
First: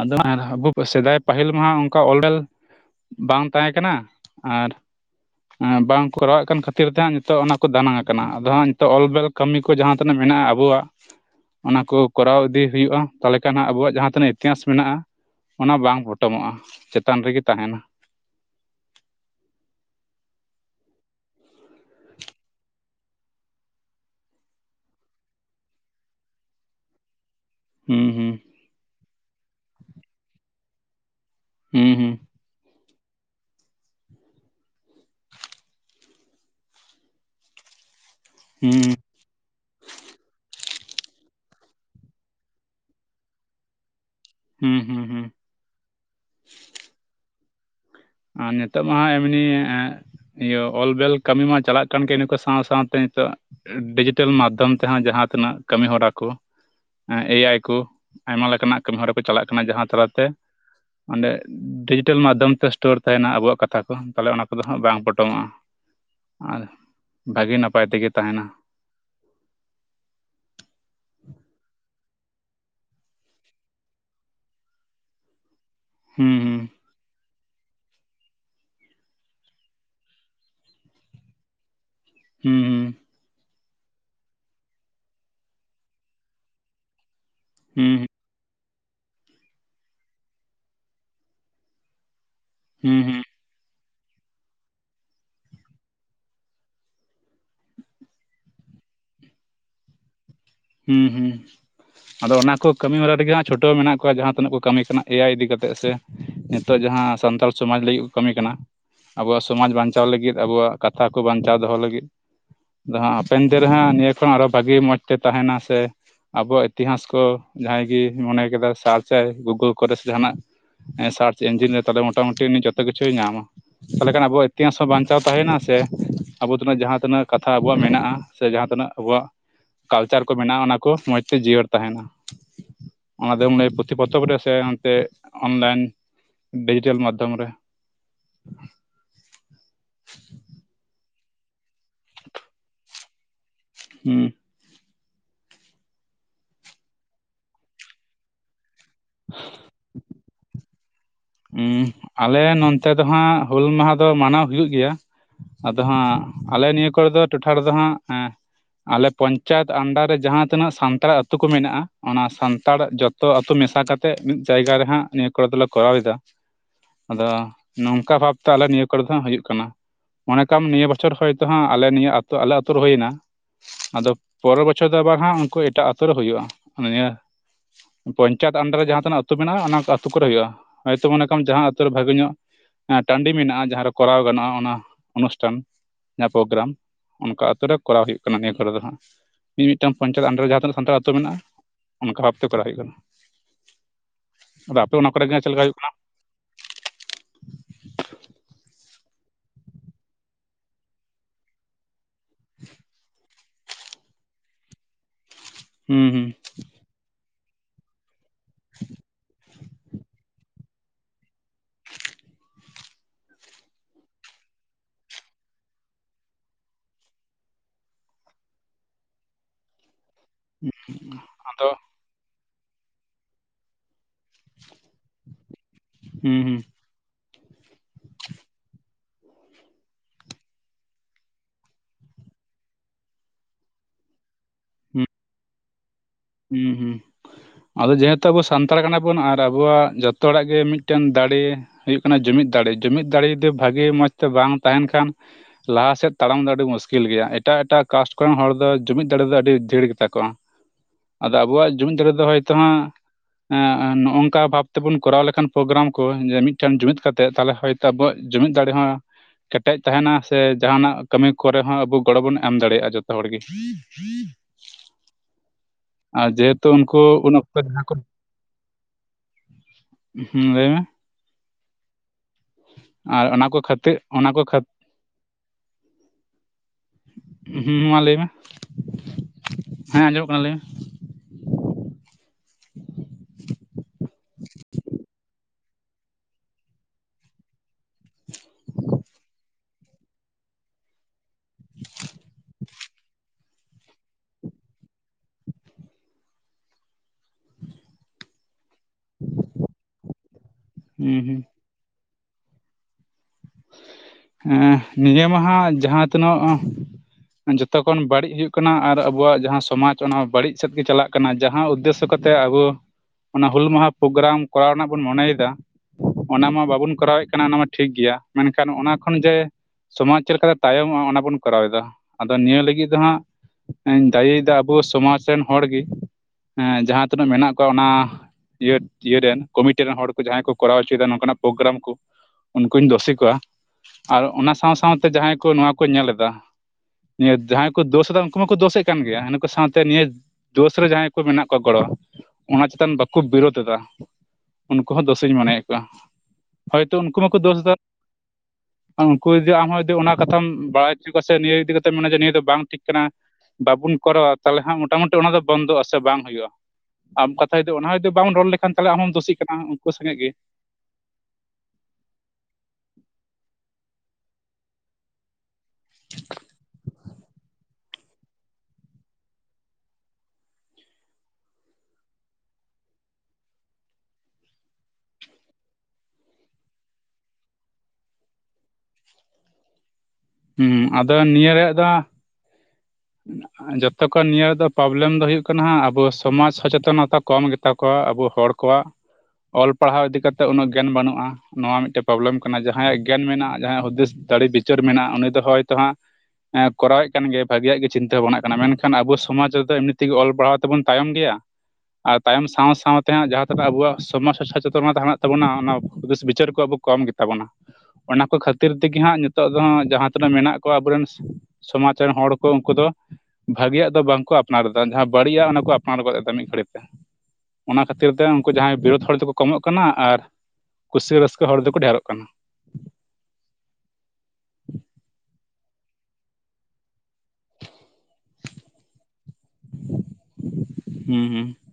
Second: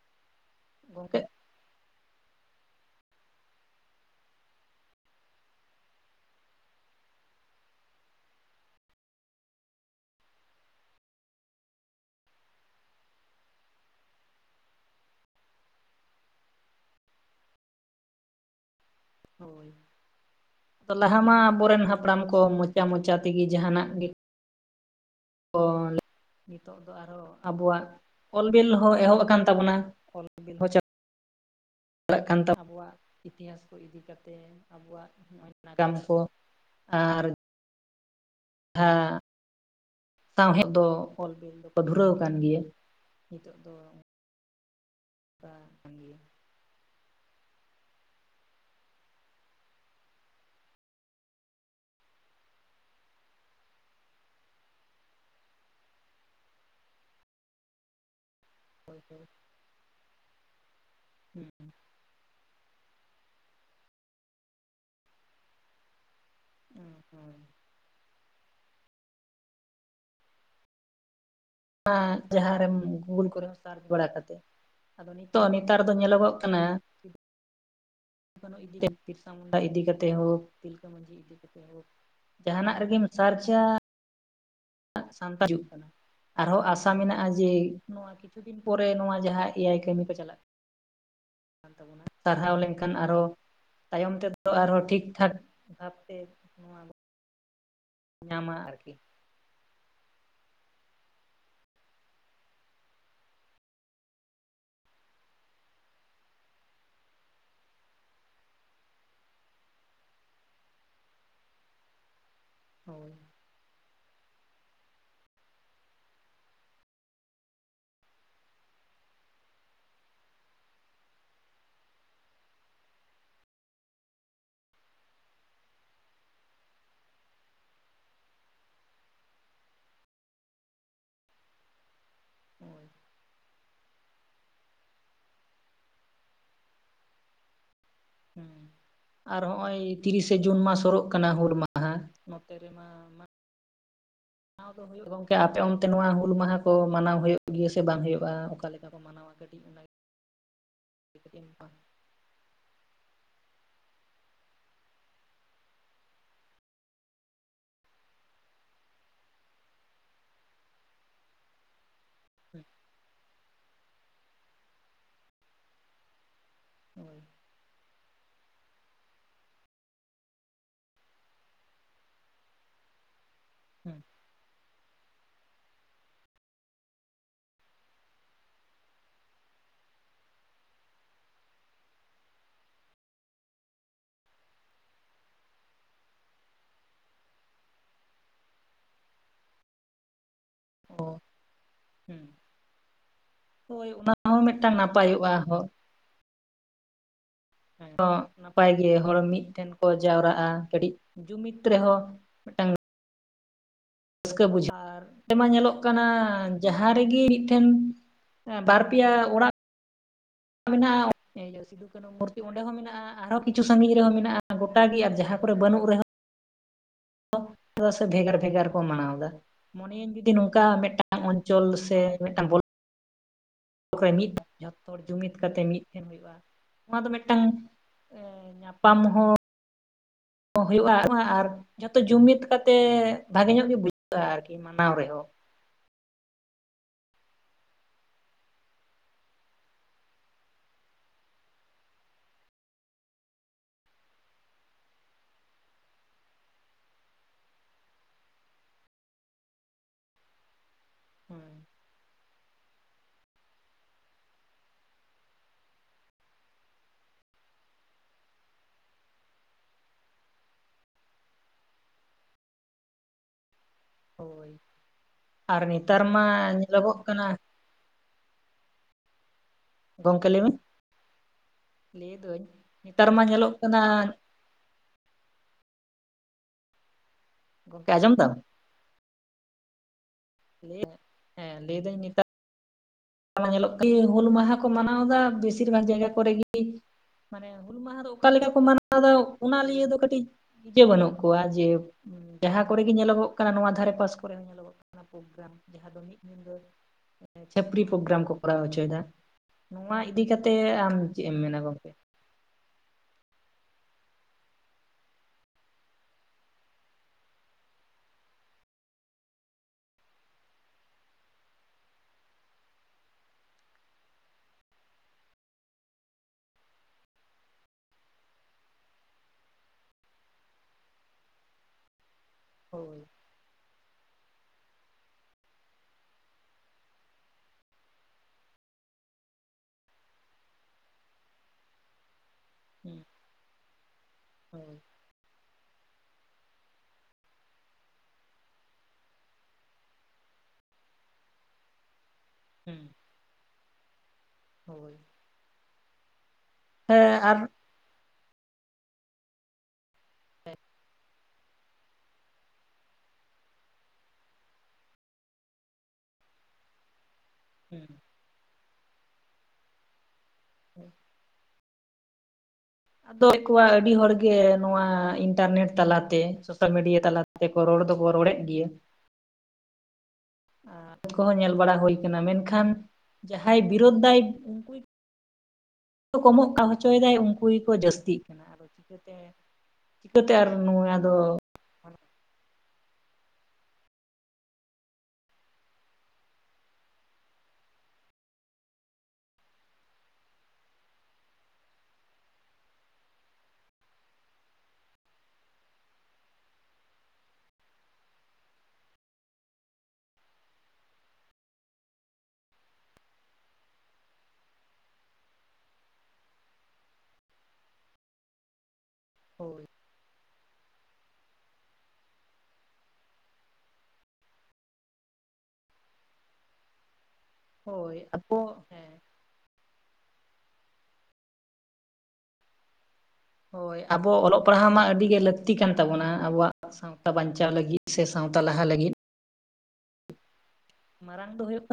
ᱟᱫᱚ ᱟᱵᱚ ᱥᱮᱫᱟᱭ ᱜᱚᱝᱠᱮ ᱯᱟᱹᱦᱤᱞ ᱢᱟᱦᱟ ᱚᱱᱠᱟ ᱚᱞᱵᱮᱞ ᱵᱟᱝ ᱛᱟᱦᱮᱸ ᱠᱟᱱᱟ ᱟᱨ ᱵᱟᱝ ᱠᱚᱨᱟᱣ ᱮᱫ ᱠᱟᱱ ᱠᱷᱟᱹᱛᱤᱨ ᱛᱮ ᱦᱟᱸᱜ ᱱᱤᱛᱚᱜ ᱚᱱᱟ ᱠᱚ ᱫᱟᱱᱟᱝ ᱟᱠᱟᱱᱟ ᱟᱫᱚ ᱦᱟᱸᱜ ᱱᱤᱛᱚᱜ ᱚᱞᱵᱮᱞ ᱠᱟᱹᱢᱤ ᱠᱚ ᱡᱟᱦᱟᱸ ᱛᱤᱱᱟᱹᱜ ᱢᱮᱱᱟᱜᱼᱟ ᱟᱵᱚᱣᱟᱜ ᱚᱱᱟ ᱠᱚ ᱠᱚᱨᱟᱣ ᱤᱫᱤ ᱦᱩᱭᱩᱜᱼᱟ ᱛᱟᱦᱚᱞᱮ ᱠᱷᱟᱱ ᱦᱟᱸᱜ ᱟᱵᱚᱣᱟᱜ ᱡᱟᱦᱟᱸ ᱛᱤᱱᱟᱹᱜ ᱤᱛᱤᱦᱟᱥ ᱢᱮᱱᱟᱜᱼᱟ ᱚᱱᱟ ᱵᱟᱝ ᱯᱚᱴᱚᱢᱚᱜᱼᱟ ᱪᱮᱛᱟᱱ ᱨᱮᱜᱮ ᱛᱟᱦᱮᱱᱟ ᱦᱳᱭ ᱛᱚ ᱞᱟᱦᱟ ᱢᱟ ᱟᱵᱚᱨᱮᱱ ᱦᱟᱯᱲᱟᱢ ᱠᱚ ᱢᱚᱪᱟ ᱢᱚᱪᱟ ᱛᱮᱜᱮ ᱡᱟᱦᱟᱱᱟᱜ ᱜᱮ ᱦᱳᱭ ᱱᱤᱛᱚᱜ ᱫᱚ ᱟᱨᱚ ᱟᱵᱚᱣᱟᱜ ᱦᱩᱸ ᱦᱩᱸ ᱵᱤᱞ ᱦᱚᱸ ᱮᱦᱚᱵ ᱟᱠᱟᱱ ᱛᱟᱵᱚᱱᱟ ᱚᱞ ᱵᱤᱞ ᱦᱚᱸ ᱦᱩᱸ ᱦᱩᱸ ᱪᱟᱞᱟᱜ ᱠᱟᱱ ᱛᱟᱵᱚᱶᱟ ᱤᱛᱤᱦᱟᱥ ᱠᱚ ᱤᱫᱤ ᱠᱟᱛᱮ ᱟᱵᱚᱣᱟᱜ ᱱᱚᱜᱚᱭ ᱱᱟᱜᱟᱢ ᱠᱚ ᱟᱨ ᱦᱩᱸ ᱦᱮᱸ ᱥᱟᱣᱦᱮᱫ ᱫᱚ ᱚᱞ ᱵᱤᱞ ᱫᱚᱠᱚ ᱫᱷᱩᱨᱟᱹᱣ ᱟᱠᱟᱱ ᱜᱮᱭᱟ ᱦᱩᱸ ᱦᱩᱸ ᱦᱩᱸ ᱚᱱᱠᱟ ᱠᱟᱱ ᱜᱮᱭᱟ ᱟᱨ ᱱᱤᱛᱚᱜ ᱢᱟ ᱮᱢᱱᱤ ᱮᱸᱜ ᱤᱭᱟᱹ ᱚᱞᱵᱮᱞ ᱠᱟᱹᱢᱤ ᱢᱟ ᱪᱟᱞᱟᱜ ᱠᱟᱱ ᱜᱮ ᱤᱱᱟ. ᱠᱚ ᱥᱟᱶ ᱥᱟᱶᱛᱮ ᱱᱤᱛᱚᱜ ᱰᱤᱡᱤᱴᱮᱞ ᱢᱟᱫᱽᱫᱷᱚᱢ ᱛᱮᱦᱚᱸ ᱡᱟᱦᱟᱸᱛᱤᱤᱱᱟᱹᱜ ᱠᱟᱹᱢᱤ ᱦᱚᱨᱟ ᱠᱚ ᱮ ᱟᱭ ᱠᱚ ᱟᱭᱢᱟᱼᱼ ᱠᱟᱱᱟ ᱠᱟᱹᱢᱤ ᱦᱚᱨᱟ ᱠᱚ ᱪᱟᱞᱟᱜ ᱠᱟᱱᱟ ᱡᱟᱦᱟᱸ ᱛᱟᱞᱟᱛᱮ ᱚᱸᱰᱮ ᱰᱤᱡᱤᱴᱮᱞ ᱢᱟᱫᱽᱫᱷᱚᱢ ᱛᱮ ᱥᱴᱳᱨ ᱛᱟᱦᱮᱱᱟ ᱟᱵᱚᱣᱟᱜ ᱠᱟᱛᱷᱟ ᱠᱚ ᱛᱟᱦᱚᱞᱮ ᱚᱱᱟ ᱠᱚᱫᱚ ᱦᱟᱸᱜ ᱵᱟᱝ ᱯᱚᱴᱚᱢᱚᱜᱼᱟ ᱟᱨ ᱵᱷᱟᱜᱮ ᱱᱟᱯᱟᱭ ᱱᱟᱯᱟᱭ ᱛᱮᱜᱮ ᱛᱟᱦᱮᱱᱟ ᱮᱸᱜ ᱡᱟᱦᱟᱸᱨᱮᱢ ᱜᱩᱜᱩᱞ ᱠᱚᱨᱮ ᱥᱟᱨᱪ ᱵᱟᱲᱟ ᱠᱟᱛᱮᱫ ᱛᱚ ᱱᱮᱛᱟᱨ ᱫᱚ ᱦᱩᱸ ᱧᱮᱞᱚᱜᱚᱜ ᱠᱟᱱᱟ ᱦᱩᱸ ᱳ ᱤᱫᱤ ᱵᱤᱨᱥᱟ ᱢᱩᱱᱰᱟ ᱤᱫᱤ ᱠᱟᱛᱮ ᱦᱳ ᱛᱤᱞᱠᱟᱹ ᱢᱟᱹᱡᱷᱤ ᱤᱫᱤ ᱠᱟᱛᱮ ᱦᱳ ᱦᱩᱸ ᱡᱟᱦᱟᱱᱟᱜ ᱦᱩᱸ ᱨᱮᱜᱮᱢ ᱥᱟᱨᱡᱟ ᱥᱟᱱᱛᱟᱲ ᱦᱤᱡ ᱠᱟᱱᱟ ᱟᱨᱦᱚᱸ ᱟᱥᱟ ᱢᱮᱱᱟᱜᱼᱟ ᱡᱮ ᱱᱚᱣᱟ ᱠᱤᱪᱷᱩ ᱫᱤᱱ ᱯᱚᱨᱮ ᱱᱚᱣᱟ ᱡᱟᱦᱟᱸ ᱮ ᱟᱭ ᱠᱟᱹᱢᱤ ᱠᱚ ᱪᱟᱞᱟᱜ ᱠᱟᱱ ᱛᱟᱵᱚᱱᱟ ᱥᱟᱨᱦᱟᱣ ᱞᱮᱱᱠᱷᱟᱱ ᱦᱩᱸ ᱦᱩᱸ ᱟᱨᱦᱚᱸ ᱛᱟᱭᱚᱢ ᱛᱮᱫᱚ ᱟᱨᱦᱚᱸ ᱴᱷᱤᱠ ᱴᱷᱟᱠ ᱵᱷᱟᱵᱛᱮ ᱱᱚᱣᱟ ᱵᱚᱱ ᱧᱟᱢᱟ ᱟᱨᱠᱤ ᱦᱮᱸ ᱦᱩᱸ ᱟᱫᱚ ᱚᱱᱟ ᱠᱚ ᱠᱟᱹᱢᱤ ᱦᱚᱨᱟ ᱨᱮᱜᱮ ᱦᱟᱸᱜ ᱪᱷᱩᱴᱟᱹᱣ ᱢᱮᱱᱟᱜ ᱠᱚᱣᱟ ᱡᱟᱦᱟᱸ ᱛᱤᱱᱟᱹᱜ ᱠᱚ ᱠᱟᱹᱢᱤ ᱠᱟᱱᱟ ᱮᱭᱟᱭ ᱤᱫᱤ ᱠᱟᱛᱮᱜ ᱥᱮ ᱱᱤᱛᱚᱜ ᱡᱟᱦᱟᱸ ᱥᱟᱱᱛᱟᱲ ᱥᱚᱢᱟᱡᱽ ᱞᱟᱹᱜᱤᱫ ᱠᱚ ᱠᱟᱹᱢᱤ ᱠᱟᱱᱟ ᱟᱵᱚᱣᱟᱜ ᱥᱚᱢᱟᱡ ᱵᱟᱧᱪᱟᱣ ᱞᱟᱹᱜᱤᱫ ᱟᱵᱚᱣᱟᱜ ᱠᱟᱛᱷᱟ ᱠᱚ ᱵᱟᱧᱪᱟᱣ ᱫᱚᱦᱚ ᱞᱟᱹᱜᱤᱫ ᱟᱫᱚ ᱦᱳᱭ ᱦᱟᱸᱜ ᱦᱟᱯᱮᱱ ᱫᱤᱱ ᱨᱮ ᱦᱟᱸᱜ ᱱᱤᱭᱟᱹ ᱠᱷᱚᱱ ᱟᱨᱚ ᱵᱷᱟᱜᱤ ᱢᱚᱸᱡᱽ ᱛᱮ ᱛᱟᱦᱮᱱᱟ ᱥᱮ ᱟᱵᱚᱣᱟᱜ ᱤᱛᱤᱦᱟᱥ ᱠᱚ ᱡᱟᱦᱟᱸᱭ ᱜᱮ ᱢᱚᱱᱮ ᱠᱮᱫᱟ ᱥᱟᱨᱪᱟᱭ ᱜᱩᱜᱳᱞ ᱠᱚᱨᱮ ᱥᱮ ᱡᱟᱦᱟᱱᱟᱜ ᱥᱟᱨᱪ ᱤᱧᱡᱤᱱ ᱨᱮ ᱛᱟᱦᱚᱞᱮ ᱢᱚᱴᱴᱟᱢᱩᱴᱤ ᱩᱱᱤ ᱡᱚᱛᱚ ᱠᱤᱪᱷᱩᱭ ᱧᱟᱢᱟ ᱛᱟᱦᱚᱞᱮ ᱠᱷᱟᱱ ᱟᱵᱚᱣᱟᱜ ᱤᱛᱤᱟᱦᱟᱥ ᱦᱚᱸ ᱵᱟᱧᱪᱟᱣ ᱛᱟᱦᱮᱭᱮᱱᱟ ᱥᱮ ᱟᱵᱚ ᱛᱤᱱᱟᱹᱜ ᱡᱟᱦᱟᱸ ᱛᱤᱱᱟᱹᱜ ᱠᱟᱛᱷᱟ ᱟᱵᱚᱣᱟᱜ ᱢᱮᱱᱟᱜᱼᱟ, ᱥᱮ ᱡᱟᱦᱟᱸᱛᱤᱤᱱᱟᱹᱜ ᱟᱵᱚᱣᱟᱜ ᱠᱟᱞᱪᱟᱨ ᱠᱚ ᱢᱮᱱᱟᱜᱼᱟ, ᱚᱱᱟ ᱠᱚ ᱢᱚᱸᱡ ᱛᱮ ᱡᱤᱭᱟᱹᱲ ᱛᱟᱦᱮᱱᱟ᱾ ᱦᱳᱭ ᱚᱱᱟ ᱫᱚᱢ ᱞᱟᱹᱭ ᱯᱩᱛᱷᱤ ᱯᱚᱛᱚᱵ ᱨᱮ ᱥᱮ ᱚᱱᱛᱮ ᱚᱱᱞᱟᱭᱤᱱ ᱰᱤᱡᱤᱴᱮᱞ ᱢᱟᱫᱽᱫᱷᱚᱢ ᱨᱮ᱾ ᱦᱚᱸ ᱟᱨ ᱦᱚᱸᱜ ᱚᱚᱭ ᱛᱤᱨᱤᱥᱮ ᱡᱩᱱ ᱢᱟᱥ ᱦᱚᱨᱚᱜ ᱠᱟᱱᱟ ᱦᱩᱞ ᱢᱟ ᱦᱟᱸ ᱱᱚᱛᱮ ᱨᱮ ᱢᱟ ᱩᱸ᱾ ᱢᱟᱱᱟᱣ ᱫᱚ ᱦᱳᱭᱳᱜ ᱜᱮᱭᱟ ᱜᱚᱝᱠᱮ ᱟᱯᱮ ᱚᱱᱛᱮ ᱱᱚᱣᱟ ᱦᱩᱞ ᱢᱟᱦᱟ ᱠᱚ ᱢᱟᱱᱟᱣ ᱦᱩᱭᱩᱜ ᱜᱮᱭᱟ ᱥᱮ ᱵᱟᱝ ᱦᱩᱭᱩᱜᱼᱟ ᱚᱠᱟ ᱞᱮᱠᱟ ᱢᱟᱱᱟᱣᱟ ᱠᱟᱹᱴᱤᱡ ᱚᱱᱟᱜᱮ ᱩᱸ ᱟᱞᱮ ᱱᱚᱱᱛᱮᱮ ᱫᱚ ᱦᱟᱸᱜ ᱦᱩᱞ ᱢᱟᱦᱟ ᱫᱚ ᱢᱟᱱᱟᱣ ᱦᱩᱭᱩᱜ ᱜᱮᱭᱟ, ᱟᱫᱚ ᱦᱟᱸᱜ ᱟᱞᱮ ᱱᱤᱭᱟᱹ ᱠᱚᱨᱮ ᱫᱚ ᱴᱚᱴᱷᱟ ᱨᱮᱫᱚ ᱦᱟᱸᱜ ᱮᱸ ᱟᱞᱮ ᱯᱚᱧᱪᱟᱭᱮᱛ ᱟᱱᱰᱟᱨ ᱨᱮ ᱡᱟᱦᱟᱸ ᱛᱤᱱᱟᱹᱜ ᱥᱟᱱᱛᱟᱲᱟᱜ ᱟᱹᱛᱩ ᱠᱚ ᱢᱮᱱᱟᱜᱼᱟ ᱚᱱᱟ ᱥᱟᱱᱛᱟᱲ ᱡᱚᱛᱚ ᱟᱛᱳ ᱢᱮᱥᱟ ᱠᱟᱛᱮᱜ ᱢᱤᱫ ᱡᱟᱭᱜᱟ ᱨᱮ ᱦᱟᱸᱜ ᱱᱤᱭᱟᱹ ᱠᱚᱲᱟ ᱫᱚᱞᱮ ᱠᱚᱨᱟᱣ ᱫᱟ᱾ ᱦᱳᱭ ᱟᱫᱚ ᱱᱚᱝᱠᱟ ᱵᱷᱟᱵᱛᱮ ᱟᱞᱮ ᱱᱤᱭᱟᱹ ᱠᱚᱨᱮ ᱫᱚ ᱦᱟᱸᱜ ᱦᱩᱭᱩᱜ ᱠᱟᱱᱟ᱾ ᱢᱚᱱᱮ ᱠᱟᱢ ᱱᱤᱭᱟᱹ ᱵᱚᱪᱷᱚᱨ ᱦᱚᱭᱛᱳ ᱦᱟᱸᱜ ᱟᱞᱮ ᱱᱤᱭᱟᱹ ᱟᱹᱛᱩ ᱟᱞᱮ ᱟᱹᱛᱩ ᱨᱮ ᱦᱩᱭᱱᱟ, ᱦᱩᱸ ᱟᱫᱚ ᱯᱚᱨᱮᱨ ᱵᱚᱪᱷᱚᱨ ᱫᱚ ᱟᱵᱟᱨ ᱦᱟᱸᱜ ᱩᱱᱠᱩ ᱮᱴᱟᱜ ᱟᱛᱳᱮ ᱦᱩᱭᱩᱜᱼᱟ ᱱᱤᱭᱟᱹ ᱯᱚᱧᱪᱟᱭᱮᱛ ᱟᱱᱰᱟᱨ ᱨᱮ ᱡᱟᱦᱟᱸ ᱛᱤᱱᱟᱹ ᱟᱹᱛᱩ ᱢᱮᱱᱟᱜᱼᱟ, ᱚᱱᱟ ᱟᱹᱛᱩ ᱠᱚᱨᱮ ᱦᱩᱭᱩᱜᱼᱟ᱾ ᱦᱳᱭ ᱛᱚ ᱢᱮᱠᱟᱢ ᱡᱟᱦᱟᱸ ᱡᱟᱸᱦᱟᱸ ᱟᱹᱛᱩᱳ ᱨᱮ ᱵᱷᱟᱹᱜᱤ ᱧᱚᱜ ᱴᱟᱺᱰᱤ ᱢᱮᱱᱟᱜᱼᱟ ᱡᱟᱦᱟᱸᱨᱮ ᱠᱚᱨᱟᱣ ᱜᱟᱱᱚᱜᱼᱟ ᱚᱱᱟ ᱚᱱᱩᱥᱴᱷᱟᱱ ᱡᱟᱦᱟᱸ ᱯᱨᱳᱜᱨᱟᱢ ᱚᱱᱠᱟ ᱟᱛᱩᱨ ᱨᱮ ᱠᱚᱨᱟᱣ ᱦᱩᱭᱩᱜ ᱠᱟᱱᱟ ᱱᱤᱭᱟᱹ ᱠᱚᱨᱮ ᱫᱚ ᱦᱟᱸᱜ ᱢᱤᱫᱤᱫᱴᱟᱝ ᱯᱚᱧᱪᱟᱭᱮᱛ ᱟᱱᱰᱟᱨ ᱨᱮ ᱡᱟᱦᱟᱸ ᱛᱤᱱᱟᱹᱜ ᱥᱟᱱᱛᱟᱲ ᱚ ᱟᱛᱳ ᱢᱮᱱᱟᱜᱼᱟ, ᱚᱱᱠᱟ ᱦᱩᱸ ᱵᱷᱟᱵᱛᱮ ᱠᱚᱨᱟᱣ ᱦᱩᱭᱩᱜ ᱠᱟᱱᱟ᱾ ᱦᱳᱭ ᱚᱱᱟ ᱦᱚᱸ ᱢᱤᱫᱴᱟᱝ ᱟᱫᱚ ᱟᱯᱮ ᱚᱱᱟ ᱠᱚᱨᱮ ᱱᱟᱯᱟᱭᱚᱜᱼᱟ ᱜᱮ ᱪᱮᱫ ᱟᱨᱦᱚ᱾ ᱞᱮᱠᱟ ᱦᱩᱭᱩᱜ ᱠᱟᱱᱟ ᱟᱫᱚ ᱱᱟᱯᱟᱭ ᱜᱮ ᱦᱚᱲ ᱢᱤᱫᱴᱮᱱ ᱠᱚ ᱡᱟᱣᱨᱟᱜᱼᱟ ᱠᱟᱹᱴᱤᱡ ᱡᱩᱢᱤᱫ ᱨᱮᱦᱚ ᱢᱤᱫᱴᱟᱝ ᱨᱟᱹᱥᱠᱟᱹ ᱵᱩᱡᱷᱟᱹᱜᱼᱟ ᱟᱨ ᱱᱮ ᱢᱟ ᱧᱮᱞᱚᱜ ᱠᱟᱱᱟ ᱦᱩᱸ ᱦᱩᱸ ᱡᱟᱦᱟᱸ ᱨᱮᱜᱮ ᱢᱤᱫᱴᱷᱮᱱ ᱵᱟᱨ ᱯᱮᱭᱟ ᱚᱲᱟᱜ ᱢᱮᱱᱟᱜᱼᱟ ᱤᱭᱟᱹ ᱥᱤᱫᱩ ᱠᱟᱹᱱᱩ ᱢᱩᱨᱛᱤ ᱚᱸᱰᱮ ᱦᱚᱸ ᱢᱮᱱᱟᱜᱼᱟ᱾ ᱟᱨᱦᱚᱸ ᱠᱤᱪᱷᱩ ᱥᱟᱺᱜᱤᱧ ᱨᱮᱦᱚᱸ ᱢᱮᱱᱟᱜᱼᱟ ᱜᱚᱴᱟᱜ ᱜᱮ ᱟᱨ ᱡᱟᱦᱟᱸ ᱠᱚᱨᱮ ᱵᱟᱹᱱᱩᱜ ᱨᱮᱦᱚᱸ ᱥᱮ ᱵᱷᱮᱜᱟᱨ ᱵᱷᱮᱜᱟᱨ ᱠᱚ ᱢᱟᱱᱟᱣᱫᱟ᱾ ᱢᱚᱱᱮᱭᱧ ᱡᱩᱫᱤ ᱱᱚᱝᱠᱟ ᱢᱤᱫᱴᱟᱝ ᱚᱧᱪᱚᱞ ᱟᱫᱚ ᱥᱮ ᱢᱤᱫᱟᱝ ᱵᱚ ᱞᱚᱠ ᱨᱮ ᱢᱤᱫ ᱫᱷᱟᱣ ᱡᱷᱚᱛᱚ ᱡᱩᱢᱤᱫ ᱠᱟᱛᱮ ᱢᱤᱫ ᱫᱷᱮᱱ ᱦᱩᱭᱩᱜᱼᱟ, ᱦᱩᱸ ᱦᱩᱸ ᱚᱱᱟ ᱫᱚ ᱢᱤᱫᱴᱟᱝ ᱮ ᱧᱟᱯᱟᱢ ᱦᱚᱸ ᱦᱚᱸ ᱦᱩᱭᱩᱜᱼᱟ ᱟᱨ ᱡᱷᱚᱛᱚ ᱡᱩᱢᱤᱫ ᱠᱟᱛᱮ ᱵᱷᱟᱜᱮ ᱧᱚᱜ ᱜᱮ ᱵᱩᱡᱷᱟᱹᱜᱼᱟ ᱟᱨᱠᱤ ᱢᱟᱱᱟᱣ ᱦᱩᱸ ᱨᱮᱦᱚᱸ᱾ ᱦᱩᱸ ᱦᱩᱸ᱾ ᱟᱫᱚ ᱡᱮᱦᱮᱛᱩ ᱟᱵᱚ ᱥᱟᱱᱛᱟᱲ ᱠᱟᱱᱟ ᱵᱚᱱ ᱟᱨ ᱟᱵᱚᱣᱟᱜ ᱡᱷᱚᱛᱚ ᱦᱚᱲᱟᱜ ᱜᱮ ᱢᱤᱫᱴᱟᱝ ᱫᱟᱲᱮ ᱦᱩᱭᱩᱜ ᱠᱟᱱᱟ ᱡᱩᱢᱤᱫ ᱫᱟᱲᱮ ᱡᱩᱢᱤᱫ ᱫᱟᱲᱮ ᱡᱚᱫᱤ ᱵᱷᱟᱜᱮ ᱢᱚᱡᱛᱮ ᱵᱟᱝ ᱛᱟᱦᱮᱸᱱ ᱠᱷᱟᱱ ᱞᱟᱦᱟ ᱥᱮᱫ ᱛᱟᱲᱟᱢ ᱫᱚ ᱟᱹᱰᱤ ᱢᱩᱥᱠᱤᱞ ᱜᱮᱭᱟ ᱮᱴᱟᱜ ᱮᱴᱟᱜ ᱠᱟᱥᱴ ᱠᱚᱨᱮᱱ ᱦᱚᱲ ᱫᱚ ᱡᱩᱢᱤᱫ ᱫᱟᱲᱮ ᱫᱚ ᱟᱹᱰᱤ ᱫᱷᱤᱲ ᱜᱮᱛᱟ ᱠᱚᱣᱟ᱾ ᱟᱫᱚ ᱟᱵᱚᱣᱟᱜ ᱡᱩᱢᱤᱫ ᱫᱟᱲᱮ ᱫᱚ ᱦᱚᱭᱛᱳ ᱦᱟᱸᱜ ᱮᱸᱜ ᱱᱚᱜᱼᱚᱝᱠᱟ ᱵᱷᱟᱵ ᱛᱮᱵᱚᱱ ᱠᱚᱨᱟᱣ ᱞᱮᱠᱷᱟᱱ ᱯᱨᱳᱜᱨᱟᱢ ᱠᱚ ᱡᱮ ᱢᱤᱫᱴᱮᱱ ᱡᱩᱢᱤᱫ ᱠᱟᱛᱮᱜ ᱛᱟᱦᱚᱞᱮ ᱦᱚᱭ ᱛᱚ ᱟᱵᱚᱣᱟᱜ ᱡᱩᱢᱤᱫ ᱫᱟᱲᱮ ᱦᱚᱸ ᱠᱮᱴᱮᱡ ᱛᱟᱦᱮᱸᱱᱟ ᱥᱮ ᱡᱟᱸᱦᱟᱸᱱᱟᱜ ᱠᱟᱹᱢᱤ ᱠᱚᱨᱮ ᱦᱚᱸ ᱟᱵᱚ ᱜᱚᱲᱚ ᱵᱚᱱ ᱮᱢ ᱫᱟᱲᱮᱭᱟᱜᱼᱟ ᱡᱷᱚᱛᱚ ᱦᱚᱲ ᱜᱮ᱾ ᱦᱳᱭ ᱟᱨ ᱱᱤᱛᱟᱨ ᱢᱟ ᱟᱨ ᱡᱮᱦᱮᱛᱩ ᱧᱮᱞᱚᱜᱚᱜ ᱩᱱᱠᱩ ᱠᱟᱱᱟ [unintelligible] ᱦᱩᱸ ᱞᱟᱹᱭ ᱢᱮ᱾ ᱞᱟᱹᱭ ᱫᱟᱹᱧ ᱱᱮᱛᱟᱨ ᱢᱟ ᱟᱨ ᱚᱱᱟ ᱧᱮᱞᱚᱜ ᱠᱚ ᱠᱟᱱᱟ ᱠᱷᱟᱹᱛᱤᱨ ᱚᱱᱟ ᱠᱚ ᱠᱷᱟ ᱦᱩᱸ ᱜᱚᱝᱠᱮ ᱢᱟ ᱟᱸᱡᱚᱢ ᱞᱟᱹᱭ ᱢᱮ᱾ ᱫᱟᱢ ᱦᱮᱸ ᱟᱸᱡᱚᱢᱚᱜ ᱠᱟᱱ [unintelligible] [unintelligible] ᱦᱮᱸ ᱞᱟᱹᱭ ᱫᱟᱹᱧ ᱱᱮᱛᱟᱨ [inaudible] ᱧᱮᱞᱚᱜ [unintelligible] ᱦᱩᱞ ᱢᱟᱦᱟᱸ ᱠᱚ ᱢᱟᱱᱟᱣᱫᱟ ᱵᱤᱥᱤᱨ ᱵᱷᱟᱜᱽ ᱡᱟᱭᱜᱟ ᱠᱚᱨᱮ ᱜᱤ ᱢᱟᱱᱮ ᱦᱩᱞ ᱢᱟᱦᱟᱸ ᱫᱚ ᱚᱠᱟ ᱞᱮᱠᱟ ᱠᱚ ᱢᱟᱱᱟᱣᱫᱟ ᱚᱱᱟ ᱞᱤᱭᱮ ᱫᱚ ᱠᱟᱹᱴᱤᱡ ᱪᱮᱫ ᱵᱟᱹᱱᱩᱜ ᱠᱚᱣᱟ ᱡᱮ ᱡᱟᱦᱟᱸ ᱠᱚᱨᱮ ᱜᱮ ᱧᱮᱞᱚᱜᱚᱜ ᱠᱟᱱᱟ ᱱᱚᱣᱟ ᱫᱷᱟᱨᱮ ᱯᱟᱥ ᱠᱚᱨᱮ ᱦᱚᱸ ᱧᱮᱞᱚᱜᱚᱜ ᱠᱟᱱᱟ ᱯᱨᱳᱜᱽᱨᱟᱢ ᱡᱟᱦᱟᱸ ᱫᱚ ᱢᱤᱫ ᱧᱤᱸᱫᱟᱹ ᱮᱸ ᱪᱷᱟᱹ [unintelligible] ᱯᱨᱤ ᱯᱨᱳᱜᱽᱨᱟᱢ ᱠᱚ ᱠᱚᱨᱟᱣ ᱦᱚᱪᱚᱭᱮᱫᱟ ᱱᱚᱶᱟᱸ ᱤᱫᱤ ᱠᱟᱛᱮ ᱟᱢ ᱢᱮ ᱪᱮᱜ ᱮᱢ ᱦᱩᱸ ᱢᱮᱱᱟ? ᱩᱸ ᱱᱤᱡᱮ ᱢᱟ ᱦᱟᱸᱜ ᱡᱟᱦᱟᱸ ᱛᱤᱱᱟᱹᱜᱼᱟᱸᱦ ᱡᱚᱛᱚ ᱠᱷᱚᱱ ᱵᱟᱹᱲᱤᱡ ᱦᱩᱭᱩᱜ ᱠᱟᱱᱟ ᱟᱨ ᱟᱵᱳᱣᱟᱜ ᱡᱟᱦᱟᱸ ᱥᱚᱢᱟᱡᱽ ᱚᱱᱟ ᱵᱟᱹᱲᱤᱡ ᱥᱮᱫ ᱜᱤ ᱪᱟᱞᱟᱜ ᱠᱟᱱᱟ ᱡᱟᱦᱟᱸ ᱩᱫ ᱫᱽᱫᱮᱥᱚ ᱠᱟᱛᱮ ᱟᱵᱳ ᱚᱱᱟ ᱦᱩᱞ ᱢᱟᱦᱟᱸ ᱯᱨᱳᱜᱽᱨᱟᱢ ᱠᱚᱨᱟᱣ ᱨᱮᱱᱟᱜ ᱵᱚᱱ ᱢᱚᱱᱮᱭᱮᱫᱟ᱾ ᱚᱱᱟ ᱢᱟ ᱵᱟᱵᱳᱱ ᱠᱚᱨᱟᱣᱮᱜ ᱠᱟᱱᱟ ᱚᱱᱟ ᱢᱟ ᱴᱷᱤᱠ ᱜᱮᱭᱟ᱾ ᱢᱮᱱᱠᱷᱟᱱ ᱚᱱᱟ ᱠᱷᱚᱱ ᱡᱮ ᱥᱚᱢᱟᱡᱽ ᱪᱮᱫ ᱞᱮᱠᱟᱛᱮ ᱛᱟᱭᱚᱢᱚᱜᱼᱟ? ᱚᱱᱟ ᱵᱳᱱ ᱠᱚᱨᱟᱣᱮᱫᱟ᱾ ᱟᱫᱚ ᱱᱤᱭᱟᱹ ᱞᱟᱹᱜᱤᱫ ᱫᱚ ᱦᱳᱭ ᱦᱟᱸᱜ ᱮᱧ ᱫᱟᱹᱭᱤᱭᱫᱟ ᱟᱵᱳ ᱥᱚᱢᱟᱡᱽ ᱨᱮᱱ ᱦᱚᱲ ᱜᱤ ᱮᱸ ᱡᱟᱦᱟᱸ ᱛᱤᱱᱟᱹᱜ ᱢᱮᱱᱟᱜ ᱠᱚᱣᱟ ᱚᱱᱟ ᱤᱭᱟᱹ ᱤᱭᱟᱹᱨᱮᱱ ᱠᱚᱢᱤᱴᱤᱨᱮᱱ ᱦᱚᱲᱠᱚ ᱡᱟᱦᱟᱸᱭ ᱠᱚ ᱠᱚᱨᱟᱣ ᱦᱚᱪᱚᱭᱮᱫᱟ ᱱᱚᱝᱠᱟᱱᱟᱜ ᱯᱨᱳᱜᱽᱨᱟᱢ ᱠᱚ ᱩᱱᱠᱩᱧ ᱦᱩᱸ ᱫᱚᱥᱮ ᱠᱚᱭᱟ ᱟᱨ ᱚᱱᱟ ᱥᱟᱶ ᱦᱳᱭ ᱥᱟᱶᱛᱮ ᱡᱟᱦᱟᱸᱭ ᱠᱚ ᱱᱚᱣᱟ ᱠᱚ ᱧᱮᱞᱮᱫᱟ᱾ ᱱᱤᱭᱟᱹ ᱡᱟᱦᱟᱸᱭ ᱠᱚ ᱫᱳᱥᱮᱫᱟ ᱩᱝᱠᱩ ᱢᱟᱠᱚ ᱫᱳᱥᱮᱜ ᱠᱟᱱ ᱜᱮᱭᱟ ᱱᱳᱠᱳ ᱥᱟᱶᱛᱮ ᱱᱤᱭᱟᱹ ᱫᱳᱥ ᱨᱮ ᱡᱟᱦᱟᱸᱭ ᱠᱚ ᱢᱮᱱᱟᱜ ᱠᱚᱣᱟ ᱜᱚᱲᱚ ᱚᱱᱟ ᱦᱩᱸ ᱪᱮᱛᱟᱱ ᱵᱟᱠᱚ ᱵᱤᱨᱳᱫᱷᱫᱟ ᱩᱱᱠᱩ ᱦᱳᱭ ᱦᱚᱸ ᱫᱳᱥᱤᱧ ᱢᱚᱱᱮᱭᱮᱫ ᱠᱚᱣᱟ᱾ ᱦᱳᱭᱛᱳ ᱩᱱᱠᱩ ᱦᱮᱸ ᱟᱨ ᱢᱟᱠᱚ ᱫᱳᱥ ᱩᱱᱠᱩ ᱡᱩᱫᱤ ᱟᱢᱦᱚᱸ ᱡᱩᱫᱤ ᱚᱱᱟ ᱠᱟᱛᱷᱟᱢ ᱵᱟᱲᱟᱭ ᱦᱚᱪᱚ ᱠᱚᱣᱟ ᱥᱮ ᱱᱤᱭᱟᱹ ᱤᱫᱤ ᱠᱟᱛᱮ ᱢᱟᱱᱮ ᱱᱤᱭᱟᱹ ᱫᱚ ᱵᱟᱝ ᱴᱷᱤᱠ ᱠᱟᱱᱟ᱾ ᱵᱟᱵᱳᱱ ᱠᱚᱨᱟᱣᱟ ᱛᱟᱦᱚᱞᱮ ᱦᱟᱸᱜ ᱢᱚᱴᱟᱢᱩᱴᱤ ᱚᱱᱟ ᱫᱚ ᱵᱚᱱᱫᱚᱜᱼᱟᱥᱮ ᱵᱟᱝ ᱦᱩᱭᱩᱜᱼᱟ ᱟᱵ [unintelligible] ᱦᱩᱸ ᱚᱱᱟ ᱡᱩᱫᱤ ᱵᱟᱢ ᱨᱚᱲ ᱞᱮᱠᱷᱟᱱ ᱛᱟᱦᱚᱞᱮ ᱟᱦᱚᱸᱢ ᱫᱳᱥᱤᱜ ᱠᱟᱱᱟ ᱩᱱᱠᱩ ᱥᱚᱝᱜᱮ ᱜᱮ᱾ ᱟᱫᱚ ᱮᱱᱠᱚᱣᱟ ᱟᱹᱰᱤ ᱦᱚᱲ ᱜᱮ ᱱᱚᱣᱟ ᱤᱱᱴᱟᱨᱱᱮᱴ ᱛᱟᱞᱟᱛᱮ ᱥᱳᱥᱟᱞ ᱢᱤᱰᱤᱭᱟ ᱛᱟᱞᱟ ᱛᱮᱠᱚ ᱨᱚᱲ ᱫᱚᱠᱚ ᱨᱚᱲᱮᱫ ᱜᱮᱭᱟ᱾ ᱩᱱᱠᱩ ᱦᱚᱸ ᱧᱮᱞ ᱵᱟᱲᱟ ᱦᱩᱭ ᱠᱟᱱᱟ ᱢᱮᱱᱠᱷᱟᱱ ᱡᱟᱦᱟᱸᱭ ᱵᱤᱨᱳᱫ ᱫᱟᱭ ᱩᱱᱠᱩ ᱠᱚᱢᱚᱜ ᱦᱚᱪᱚᱭᱮᱫᱟᱭ ᱩᱝᱠᱩ ᱜᱮᱠᱚ ᱡᱟᱹᱥᱛᱤᱜ ᱠᱟᱱᱟ ᱟᱨᱚ ᱪᱤᱠᱟᱹᱛᱮ ᱪᱤᱠᱟᱹᱛᱮ ᱟᱨ ᱦᱩᱸ ᱱᱚᱭᱟ ᱫᱚ ᱟᱫᱚ ᱱᱤᱭᱟᱹ ᱨᱮᱭᱟᱜ ᱫᱚ ᱦᱟᱸᱜ [inaudible] ᱡᱚᱛᱚ ᱠᱷᱚᱱ ᱱᱤᱭᱟᱹ ᱫᱚ ᱯᱨᱚᱵᱽᱞᱮᱢ ᱫᱚ ᱦᱩᱭᱩᱜ ᱠᱟᱱᱟ ᱦᱟᱸᱜ ᱟᱵᱚ ᱥᱚᱢᱟᱡᱽ ᱥᱚᱪᱮᱛᱚᱱᱚᱛᱟ ᱠᱚᱢ ᱜᱮ ᱛᱟᱠᱚᱣᱟ ᱟᱵᱚ ᱦᱚᱲ ᱠᱚᱣᱟᱜ ᱚᱞ ᱯᱟᱲᱦᱟᱣ ᱤᱫᱤ ᱠᱟᱛᱮᱜ ᱩᱱᱟᱹᱜ ᱜᱮᱭᱟᱱ ᱵᱟᱹᱱᱩᱜᱼᱟ᱾ ᱱᱚᱣᱟ ᱢᱤᱜᱴᱮᱜ ᱯᱨᱚᱵᱽᱞᱮᱢ ᱠᱟᱱᱟ ᱡᱟᱦᱟᱸᱭᱟᱜ ᱜᱮᱭᱟᱱ ᱢᱮᱱᱟᱜᱼᱟ ᱡᱟᱦᱟᱸᱭᱟᱜ ᱦᱩᱫᱤᱥ ᱫᱟᱲᱮ ᱵᱤᱪᱟᱹᱨ ᱢᱮᱱᱟᱜᱼᱟ ᱩᱱᱤ ᱫᱚ ᱦᱚᱭᱛᱳ ᱦᱟᱸᱜ ᱦᱮᱸ ᱠᱚᱨᱟᱣᱮᱜ ᱠᱟᱱ ᱜᱮᱭᱟᱭ ᱵᱷᱟᱹᱜᱤᱭᱟᱜ ᱜᱮ ᱪᱤᱱᱛᱟᱹ ᱵᱷᱟᱵᱽᱱᱟᱜ ᱠᱟᱱᱟ ᱢᱮᱱᱠᱷᱟᱱ ᱟᱵᱚ ᱥᱚᱢᱟᱡᱽ ᱨᱮᱫᱚ ᱮᱢᱱᱤ ᱛᱮᱜᱮ ᱚᱞ ᱯᱟᱲᱦᱟᱣ ᱛᱮᱵᱚᱱ ᱛᱟᱭᱚᱢ ᱜᱮᱭᱟ᱾ ᱟᱨ ᱛᱟᱭᱚᱢ ᱥᱟᱶ ᱥᱟᱶᱛᱮ ᱦᱟᱸᱜ ᱡᱟᱦᱟᱸ ᱛᱤᱱᱟᱹᱜ ᱟᱵᱩᱣᱟᱜ ᱥᱚᱢᱟᱡᱽ ᱥᱚᱪᱮᱛᱚ ᱱᱚᱛᱟ ᱦᱚ ᱢᱮᱱᱟᱜ ᱛᱟᱵᱚᱱᱟ ᱚᱱᱟᱩᱫᱤᱥ ᱵᱤᱪᱟᱹᱨ ᱠᱚ ᱟᱵᱚ ᱠᱚᱢ ᱛᱟᱵᱚᱱᱟ ᱚᱱᱟ ᱠᱚ ᱠᱷᱟᱹᱛᱤᱨ ᱛᱮᱜᱮ ᱦᱟᱸᱜ ᱱᱤᱛᱚᱜ ᱦᱳᱭ ᱫᱚᱸᱦ ᱡᱟᱦᱟᱸ ᱛᱤᱱᱟᱹᱜ ᱢᱮᱱᱟᱜ ᱠᱚᱣᱟ ᱟᱵᱚᱨᱮᱱ ᱥᱚᱢᱟᱡᱽ ᱨᱮᱱ ᱦᱚᱲ ᱠᱚ ᱩᱱᱠᱩᱫᱚ ᱵᱷᱟᱹᱜᱤᱭᱟᱜ ᱫᱚ ᱵᱟᱝᱠᱚ ᱟᱯᱱᱟᱨᱮᱫᱟ᱾ ᱡᱟᱦᱟᱸ ᱵᱟᱹᱲᱤᱡᱼᱟᱜ ᱚᱱᱟ ᱠᱚ ᱟᱯᱱᱟᱨ ᱜᱚᱫᱼᱫᱟ ᱢᱤᱫ ᱜᱷᱟᱹᱲᱤᱡ ᱛᱮ᱾ ᱚᱱᱟ ᱦᱳᱭ ᱠᱷᱟᱹᱛᱤᱨ ᱛᱮ ᱟᱵᱚ ᱩᱱᱠᱩ ᱡᱟᱦᱟᱸᱭ ᱦᱮᱸ ᱵᱤᱨᱳᱫᱷ ᱦᱚᱲ ᱫᱚᱠᱚ ᱠᱚᱢᱚᱜ ᱠᱟᱱᱟ ᱟᱨ ᱠᱩᱥᱤ ᱨᱟᱹᱥᱠᱟᱹ ᱦᱚᱲ ᱫᱚᱠᱚ ᱰᱷᱮᱨᱚᱜ ᱠᱟᱱᱟ᱾ ᱦᱳᱭ ᱟᱵᱚ ᱚᱞᱚᱜ ᱯᱟᱲᱦᱟᱣ ᱢᱟ ᱟᱹᱰᱤᱜᱮ ᱞᱟᱹᱠᱛᱤ ᱠᱟᱱ ᱛᱟᱵᱚᱱᱟ᱾ ᱟᱵᱚᱣᱟᱜ ᱥᱟᱶᱛᱟ ᱵᱟᱧᱪᱟᱣ ᱞᱟᱹᱜᱤᱫ ᱥᱮ ᱥᱟᱶᱛᱟ ᱞᱟᱦᱟ ᱞᱟᱹᱜᱤᱫ, ᱦᱩᱸ ᱢᱟᱨᱟᱝ ᱫᱚ ᱦᱩᱸ ᱦᱩᱭᱩᱜ ᱠᱟᱱᱟ